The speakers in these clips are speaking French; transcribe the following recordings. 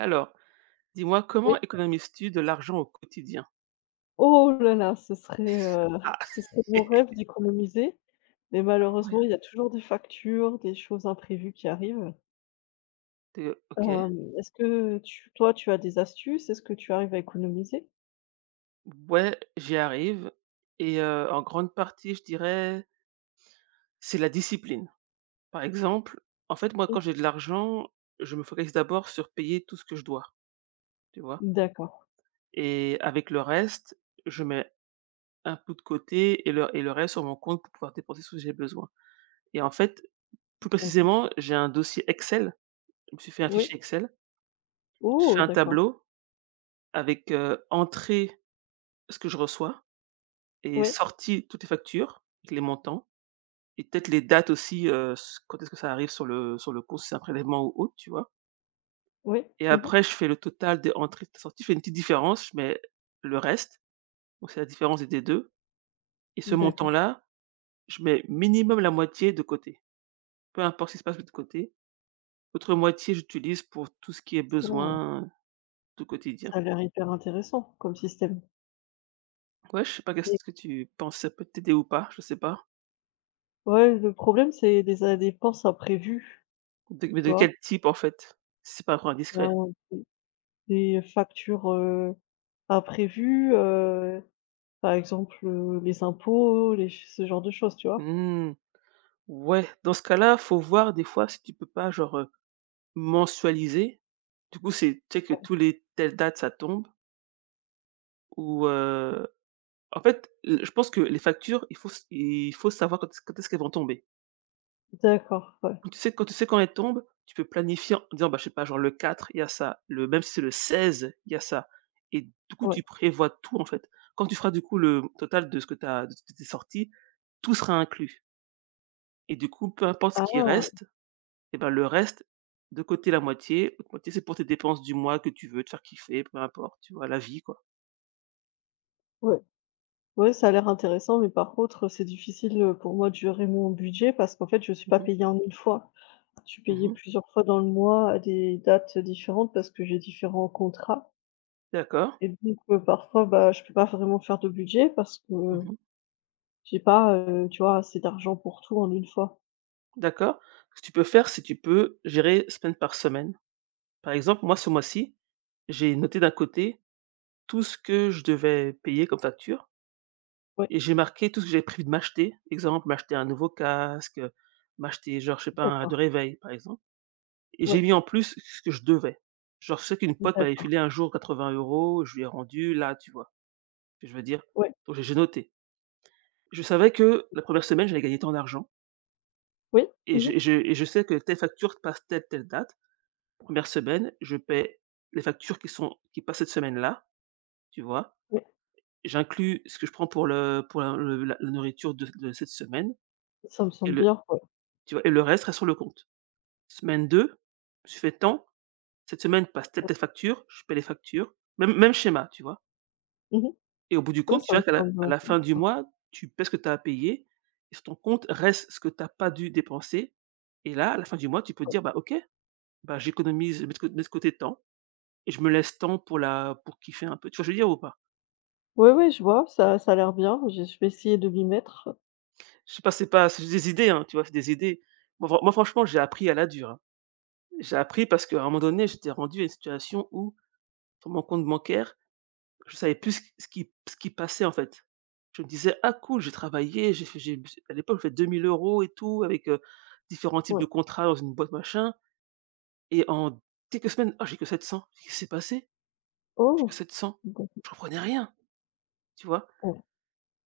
Alors, dis-moi Oui. comment économises-tu de l'argent au quotidien? Oh là là, Ah, ce serait mon rêve d'économiser, mais ah ouais, malheureusement, il y a toujours des factures, des choses imprévues qui arrivent. tu OK. Est-ce que tu toi, tu as des astuces? Est-ce que tu arrives à économiser? Ouais, j'y arrive et en grande partie, je dirais, c'est la discipline. Par exemple, en fait, moi, Mmh. quand j'ai de l'argent, je me focalise d'abord sur payer tout ce que je dois, tu vois? D'accord, Et avec le reste, je mets un peu de côté et le reste sur mon compte pour pouvoir dépenser ce que j'ai besoin. Et en fait, plus d'accord. précisément, j'ai un dossier Excel. Je me suis fait un Oui. fichier Excel. Je fais Oh! un D'accord. tableau avec, entrée, ce que je reçois, et Oui, sorti, toutes les factures, avec les montants et peut-être les dates aussi, s quand est-ce que ça arrive sur le compte, si c'est un prélèvement ou autre, tu vois? oui. Et Mmh. après je fais le total des entrées et des sorties, je fais une petite différence, je mets le reste, donc c'est la différence des deux, et ce D'accord. montant-là, je mets minimum la moitié de côté. Peu importe ce qui se passe de l'autre côté, l'autre moitié j'utilise pour tout ce qui est Ça, besoin du quotidien. ça a l'air hyper intéressant comme système. Ouais, je sais pas Mais qu'est-ce que tu penses, ça peut t'aider ou pas? Je sais pas. ouais, le problème, c'est des a dépenses imprévues, De mais tu de quel vois? type en fait? Si c'est pas trop indiscret? Des factures, imprévues. Par exemple, les impôts, les ch ce genre de choses, tu vois? Mmh. Ouais, dans ce cas-là, faut voir des fois si tu peux pas genre, mensualiser. Du coup, c'est tu sais que tous les telle date ça tombe ou, en fait, l je pense que les factures, il faut savoir quand est-ce qu'elles vont tomber. D'accord, ouais, Quand tu sais quand elles tombent, tu peux planifier en disant, bah, je sais pas, genre le 4, il y a ça, le même si c'est le 16, il y a ça, et du coup, ouais. tu prévois tout, en fait. Quand tu feras du coup le total de ce que tu as, de ce que tu sorti, tout sera inclus et du coup, peu importe ce qui Ah! reste. Et ben, le reste, de côté la moitié, l'autre moitié, c'est pour tes dépenses du mois que tu veux te faire kiffer, peu importe, tu vois? La vie, quoi. Ouais, ouais, ça a l'air intéressant, mais par contre, c'est difficile, pour moi de gérer mon budget parce qu'en fait, je suis pas Mmh mh. payée en une fois. Je suis payée Mmh. plusieurs fois dans le mois à des dates différentes parce que j'ai différents contrats D'accord. et donc parfois, bah, je peux pas vraiment faire de budget parce que Mmh. j'ai pas, tu vois, assez d'argent pour tout en une fois. D'accord. Ce que tu peux faire, c'est tu peux gérer semaine. Par exemple, moi, ce mois-ci, j'ai noté d'un côté tout ce que je devais payer comme facture Ouais, et j'ai marqué tout ce que j'avais prévu de m'acheter. Exemple, m'acheter un nouveau casque, m'acheter genre, je sais pas, un d'accord, de réveil, par exemple, et j'ai ouais, mis en plus ce que je devais. Genre, je sais qu'une pote m'avait d'accord, filé un jour 80 €, je lui ai rendu, là, tu vois? Je veux dire, ouais. donc j'ai noté. Je savais que la première semaine, j'allais gagner tant d'argent, Oui, mmh et mh, je et je et je sais que telle facture passe telle, telle date. Première semaine, je paie les factures qui passent cette semaine-là, tu vois? oui, J'inclus ce que je prends pour le pour la le la la nourriture de cette semaine ça me et semble le bien, ouais, tu vois? Et le reste reste sur le compte. Semaine 2, je fais tant, cette semaine passe telle, ouais. telle facture, je paie les factures. Même schéma, tu vois? Mmh mh. Et au bout du Ouais, compte, tu ça me verras qu'à la semble à la fin du intéressant. mois, tu paies ce que tu as à payer et sur ton compte reste ce que tu as pas dû dépenser, et là, à la fin du mois, tu peux te dire: «Bah, OK, bah, j'économise, je mets de cô mets de côté temps et je me laisse temps pour kiffer un peu». Tu vois ce que je veux dire ou pas? Oui, oui, je vois, ça a l'air bien. Je vais essayer de m'y mettre. Je sais pas, c'est juste des idées, hein, tu vois? C'est des idées. Moi franchement, j'ai appris à la dure, hein. J'ai appris parce qu'à un moment donné, j'étais rendu à une situation où sur mon compte bancaire, je savais plus ce qui passait, en fait. Je me disais: «Ah cool, j'ai travaillé, j'ai fait j'ai à l'époque, je faisais 2 000 € et tout avec, différents types de Ouais. contrats dans une boîte machin, et en quelques semaines: «Ah j'ai que sept cents, quest qu'est-ce qui s'est passé? J'ai Oh! que sept cents». D'accord. Je comprenais rien, tu vois? Ouais.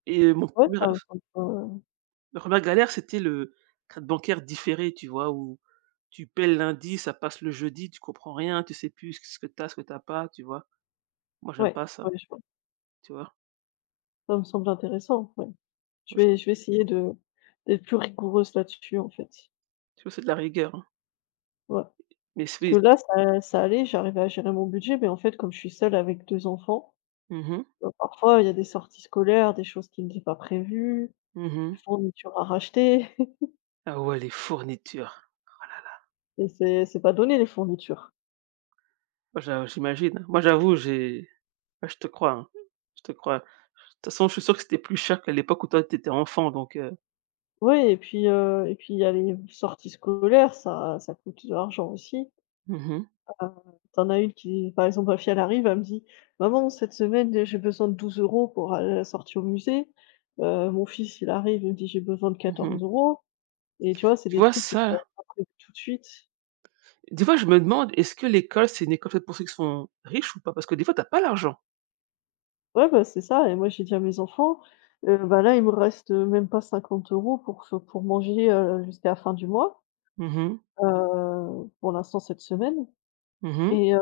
Et heu, mon Ouais, 1 ça me semble, heu, ma première galère, c'était le carte bancaire différé, tu vois? Où tu paies le lundi, ça passe le jeudi, tu comprends rien, tu sais plus ce que t'as, ce que t'as pas, tu vois? Moi j'aime ouais, pas ouais, ça, je vois. tu vois? Ça me semble intéressant, ouais. Moi Je je vais je vais essayer de d'être plus rigoureuse là-dessus, en fait. Tu vois, c'est de la rigueur, hein. Ouais. Mais Parce que c'est là, ça allait, j'arrivais à gérer mon budget, mais en fait, comme je suis seule avec 2 enfants, mmh mh. bah, parfois, il y a des sorties scolaires, des choses qui n'étaient pas prévues, des Mmh. fournitures à racheter Ah ouais, les fournitures. et c'est pas donné, les fournitures. Moi, j'imagine. Moi, j'avoue, j'ai ouais, je te crois, hein, je te crois. De toute façon, je suis sûr que c'était plus cher qu'à l'époque où toi, tu étais enfant, donc Ouais, et puis, il y a les sorties scolaires, ça coûte de l'argent aussi. mmh mh, Heu, Tu as une qui par exemple ma fille elle arrive, elle me dit: «Maman, cette semaine, j'ai besoin de 12 € pour aller à la sortie au musée». Mon fils il arrive, il me dit: «J'ai besoin de 14 mmh. euros Et tu vois? C'est Tu des vois trucs que tu as ça? pas prévus tout de suite. Des fois, je me demande, est-ce que l'école, c'est une école faite pour ceux qui sont riches ou pas? Parce que des fois, t'as pas l'argent. Ouais, bah, c'est ça, et moi j'ai dit à mes enfants: «Bah, là il me reste même pas 50 € pour manger, jusqu'à la fin du mois, Mhm heu, pour l'instant cette semaine.» mhm. Mmh. Et heu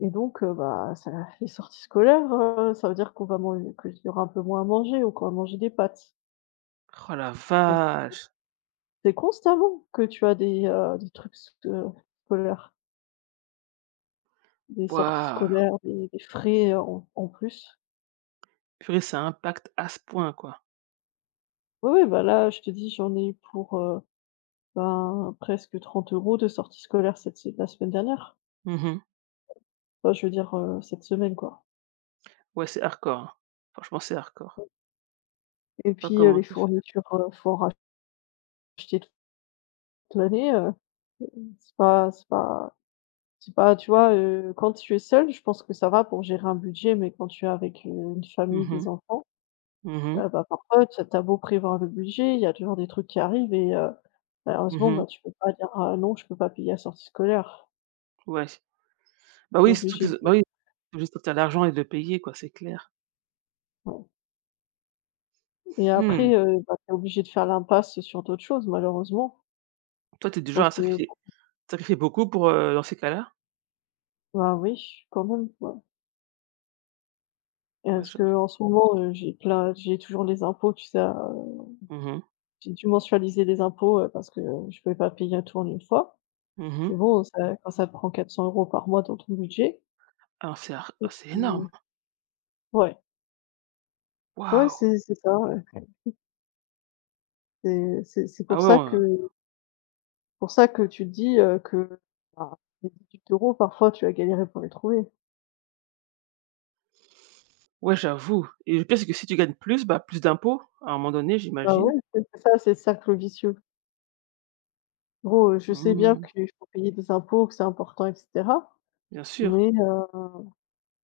et donc bah, ça les sorties scolaires, ça veut dire qu'on va manger que qu'il y aura un peu moins à manger ou qu'on va manger des pâtes. Oh la Donc vache! c'est constamment que tu as des, trucs sc scolaires, des sorties Waouh! scolaires, des frais, en plus. Purée, ça impacte à ce point, quoi. Oui, oui, bah, là, je te dis, j'en ai eu pour, ben, presque 30 € de sorties scolaires cette se la semaine dernière. Mhm. Enfin, je veux dire, cette semaine, quoi. Ouais, c'est hardcore, hein. Franchement, c'est hardcore. Et Pas puis, comment les tu fais. fournitures, faut en racheter toute l'année. C'est pas c'est pas C'est pas, tu vois, quand tu es seul, je pense que ça va pour gérer un budget, mais quand tu es avec, une famille, Mhm des enfants, mhm mhm. Bah, parfois tu as beau prévoir le budget, il y a toujours des trucs qui arrivent et malheureusement, bah, tu peux pas dire: «Ah non, je peux pas payer la sortie scolaire». Ouais. Bah Tu oui, es surtout obligé que z bah de, oui, tu juste quand tu as l'argent et de le payer quoi, c'est clair. ouais, et après, Mmh. Bah, tu es obligé de faire l'impasse sur d'autres choses, malheureusement. Toi, tu es Je du genre pense à que sacrifier beaucoup pour, dans ces cas-là? bah, oui, quand même, ouais, et Ouais, parce que j'av en ce moment, j'ai toujours les impôts, tu sais, à, mmh mh. j'ai dû mensualiser les impôts, parce que je pouvais pas payer à tout en une fois. Mmh mh. Bon, ça quand ça prend 400 € par mois dans ton budget, toi C'est énorme. tu, ouais, ouais, Waouh! c'est ça, ouais. C'est Ah pour ouais, ça que on Pour ça que tu te dis, que, bah, les 18 € parfois tu vas galérer pour les trouver. ouais, j'avoue, et le pire, c'est que si tu gagnes plus, bah, plus d'impôts à un moment donné, Bah, ouais, j'imagine? c'est ça, c'est le cercle vicieux. Bon, je sais bien Mmh, qu'il faut payer des impôts, que c'est important, et cetera, bien sûr. mais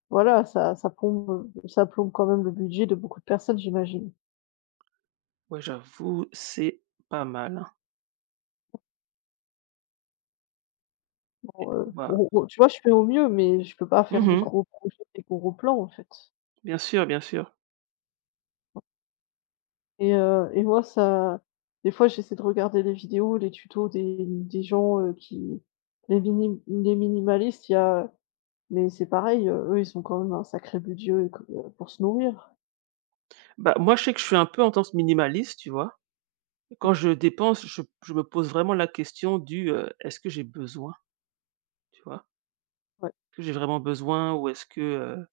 voilà, ça plombe quand même le budget de beaucoup de personnes, j'imagine. Ouais, j'avoue, c'est pas mal, hein. Bon, Bah on tu vois, je fais au mieux, mais je peux pas faire mmh des mh. gros projets, des gros plans, en fait. Bien sûr, bien sûr. Et moi ça des fois j'essaie de regarder les vidéos, les tutos des gens, qui les minimalistes, il y a, mais c'est pareil, eux, ils ont quand même un sacré budget, pour se nourrir. Bah, moi, je sais que je suis un peu en tendance minimaliste, tu vois? Quand je dépense, je me pose vraiment la question du, «Est-ce que j'ai besoin?» Tu vois? Ouais, Est-ce que j'ai vraiment besoin ou est-ce que, heu,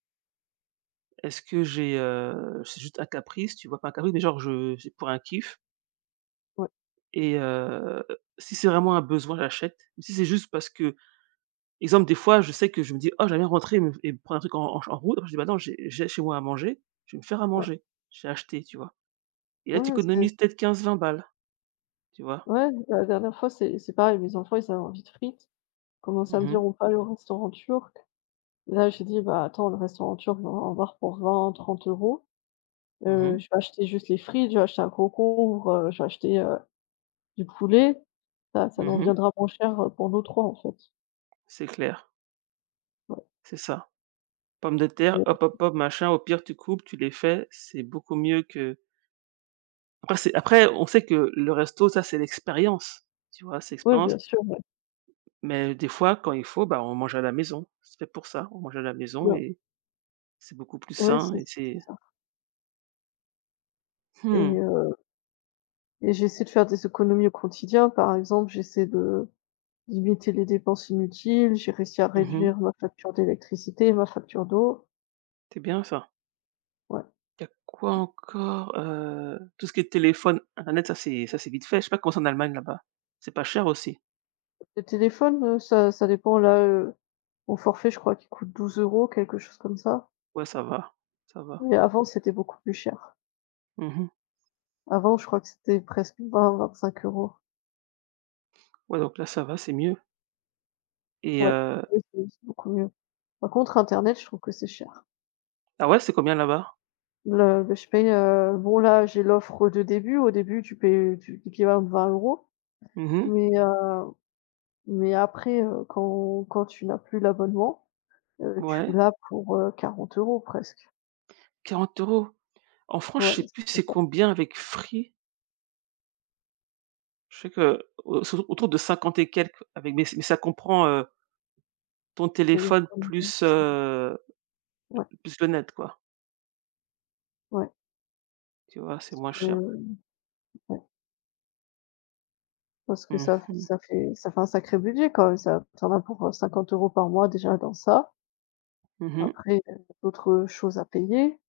est-ce que j'ai, heu, c'est juste un caprice, tu vois? Pas un caprice, mais genre je c'est pour un kiff, ouais, et si c'est vraiment un besoin, j'achète. Mais si c'est juste parce que, exemple, des fois, je sais que je me dis: «Oh, j'aimerais bien rentrer et prendre un truc en route». Après, je dis: «Bah non, j'ai chez moi à manger, je vais me faire à ouais. manger». J'ai acheté, tu vois? Et là, tu Ouais, c'est économises peut-être quinze vingt balles, tu vois? ouais, la dernière fois, c'est pareil, mes enfants, ils avaient envie de frites, commencent à Mmh me mh, dire: «On peut aller au restaurant turc». Là, j'ai dit: «Bah, attends, le restaurant turc, on va en voir pour vingt, trente euros. Mmh Je vais acheter juste les frites, je vais acheter un concombre, je vais acheter du poulet, ça nous mmh. reviendra moins cher, pour nous 3 en fait.» C'est clair, Ouais, c'est ça. Pommes de terre, mais hop, hop, hop, machin, au pire, tu coupes, tu les fais, c'est beaucoup mieux que. Après on sait que le resto ça c'est l'expérience, tu vois? C'est ouais, bien l'expérience, sûr, ouais, mais des fois quand il faut, bah, on mange à la maison. C'est fait pour ça, on mange à la maison voilà. et c'est beaucoup plus Ouais, sain, c'est et c'est c'est ça. et hmm, heu et j'essaie de faire des économies au quotidien. Par exemple, j'essaie de limiter les dépenses inutiles, j'ai réussi à mmh, réduire mmh, ma facture d'électricité, ma facture d'eau. c'est bien ça. Ouais. Il y a quoi encore? Tout ce qui est téléphone, internet, ça c'est vite fait. Je sais pas comment c'est en Allemagne là-bas. C'est pas cher aussi? Le téléphone, ça dépend là, mon forfait, je crois qu'il coûte 12 euros, quelque chose comme ça, Ouais ça va, ça va. mais avant, c'était beaucoup plus cher. Mmh. Avant, je crois que c'était presque vingt, vingt-cinq euros. Ouais donc là ça va, c'est mieux et Ouais, oui, c'est beaucoup mieux. Par contre, internet, je trouve que c'est cher. ah ouais, c'est combien là-bas? Je paye, bon là, j'ai l'offre de début. Au début, tu payes 20 €, Mmh. mais mais après, quand tu n'as plus l'abonnement, tu Ouais, l'as pour, 40 € presque. 40 euros. En France, je Ouais, sais plus c'est c'est bon. combien avec Free? Je sais que, au surtout autour de 50 et quelques, avec, mais ça comprend, ton téléphone Téléphone, plus, c'est ouais, plus le net quoi, ouais, tu vois? C'est moins que cher. ouais, parce que Mmh ça fait mh. ça fait ça fait un sacré budget quand même, ça. T'en en as pour, 50 € par mois déjà dans ça. Mmh. Après, d'autres choses à payer,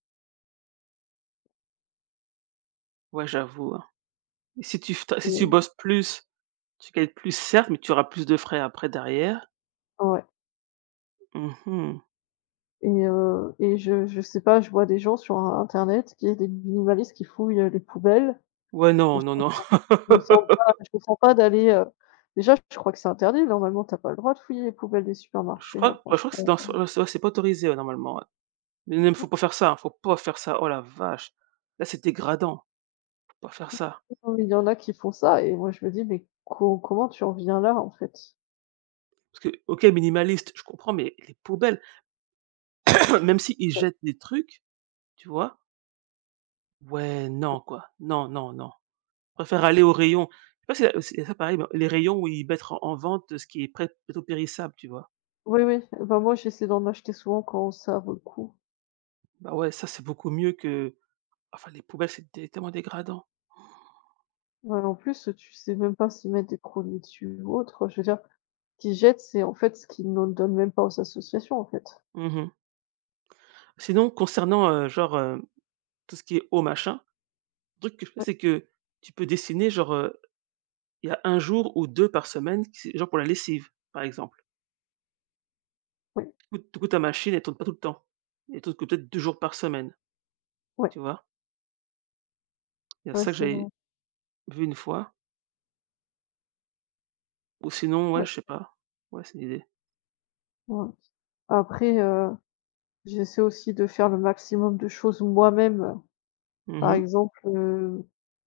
Ouais, j'avoue, hein. Et si tu f si tu et bosses plus, tu gagnes plus certes, mais tu auras plus de frais après derrière. ouais. Mmh. Et je sais pas, je vois des gens sur internet qui est des minimalistes qui fouillent, les poubelles Ouais, et non, non, non. Je me sens pas je me sens pas d'aller, déjà je crois que c'est interdit normalement, t'as pas le droit de fouiller les poubelles des Je supermarchés, crois hein, ouais, je crois que c'est dans franchement. Ouais, c'est pas autorisé, ouais, normalement, ouais. Mais même faut pas faire ça, hein, faut pas faire ça. Oh la vache! Là, c'est dégradant, faut pas faire ça. Oui, il y en a qui font ça et moi je me dis: «Mais co comment tu en viens là, en fait?» Parce que OK, minimaliste, je comprends, mais les poubelles, même s'ils Ouais. jettent des trucs, tu vois? Ouais, non, quoi. Non, non, non. Je préfère aller au rayon. Je sais pas si c'est ça pareil, mais les rayons où ils mettent en vente ce qui est prêt plutôt périssable, tu vois? Oui, oui, bah, moi j'essaie d'en acheter souvent quand ça vaut le coup. Bah, ouais, ça, c'est beaucoup mieux que, enfin, les poubelles, c'est dé tellement dégradant. Ouais, en plus, tu sais même pas s'ils mettent des produits dessus ou autre, je veux dire, ce qu'ils jettent, c'est en fait ce qu'ils ne donnent même pas aux associations, en fait. Mmh. Sinon, concernant, genre, tout ce qui est eau, machin, le truc que je fais, Oui. c'est que tu peux dessiner, genre, il y a un jour ou 2 par semaine, qui c'est genre pour la lessive, par exemple. Ouais. Du coup, ta machine, elle tourne pas tout le temps. Elle tourne que peut-être 2 jours par semaine, Ouais, tu vois? Il y a ouais, ça que c'est vrai. j'avais vu une fois, ou sinon, ouais, Ouais, je sais pas. Ouais, c'est l'idée idée. ouais. Après, j'essaie aussi de faire le maximum de choses moi-même. Mmh Par mh. exemple,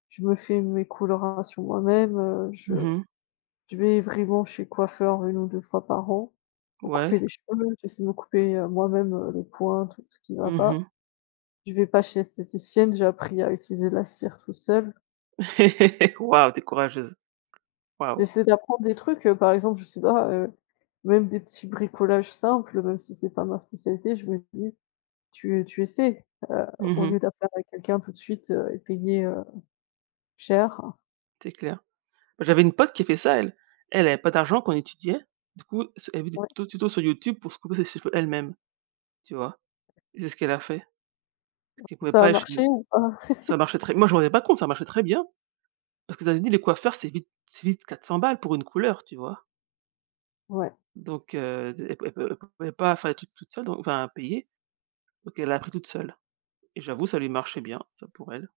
je me fais mes colorations moi-même, je Mmh mh. je vais vraiment chez le coiffeur une ou 2 fois par an pour Ouais. couper les cheveux. J'essaie de me couper, moi-même, les points, tout ce qui va Mmh mh. pas. Je vais pas chez l'esthéticienne, j'ai appris à utiliser la cire tout seul. Waouh, tu es courageuse. Waouh. J'essaie d'apprendre des trucs, par exemple, je sais pas, même des petits bricolages simples, même si c'est pas ma spécialité, je me dis: tu essaies, Mmh au mh. lieu d'affaire à quelqu'un tout de suite, et payer, cher. C'est clair. Bah, j'avais une pote qui a fait ça, elle. Elle avait pas d'argent quand elle étudiait. Du coup, s elle vit des Ouais. Tutos sur YouTube pour se couper ses cheveux elle-même, tu vois? Et c'est ce qu'elle a fait. Parce qu'elle pouvait Ça pas a aller marché chez, ou pas? ça marchait très moi, je me rendais pas compte, ça marchait très bien. Parce qu'aux États-Unis, les coiffeurs, c'est vite 400 balles pour une couleur, tu vois? Ouais. Donc d elle pou elle pou elle pouvait pas faire les trucs toute seule, donc enfin payer, donc elle a appris toute seule. Et j'avoue, ça lui marchait bien, ça, pour elle.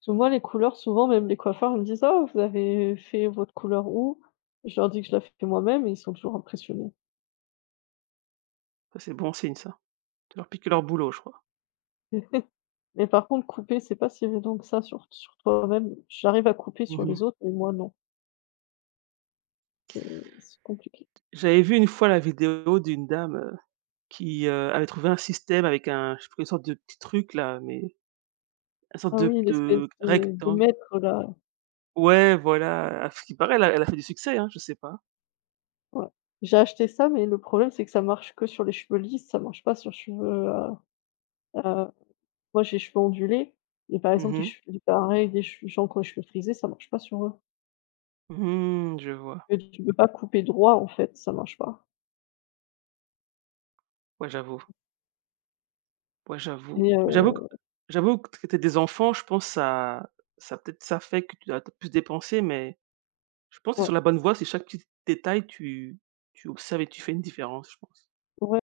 Parce que moi les couleurs souvent même les coiffeurs ils me disent: «Ah vous avez fait votre couleur où?» Je leur dis que je la fais moi-même et ils sont toujours impressionnés. Ça, c'est bon signe, ça. De leur piquer leur boulot, je crois. Mais par contre couper, c'est pas si évident que ça sur toi-même. J'arrive à couper sur Mmh. les autres, mais moi non, c'est c'est compliqué. J'avais vu une fois la vidéo d'une dame, qui, avait trouvé un système avec un je sais plus, une sorte de petit truc là, mais une sorte Ah de oui, l'espèce de de rectangle. mètre là, Ouais, voilà, à ce qui paraît, elle a fait du succès, hein, je sais pas. ouais. J'ai acheté ça, mais le problème c'est que ça marche que sur les cheveux lisses, ça marche pas sur cheveux, heu moi, j'ai les cheveux ondulés et par Mmh exemple, les mh. cheveux pareil, des che gens qui ont les cheveux frisés, ça marche pas sur eux. Mmh, je vois. Et tu peux pas couper droit, en fait, ça marche pas, Ouais, j'avoue. Ouais, j'avoue. et heu, J'avoue que tu es des enfants, je pense ça, ça peut-être ça fait que tu as plus dépensé, mais je pense que tu es sur ouais. la bonne voie, c'est chaque petit détail, tu observes et tu fais une différence, je pense. Ouais.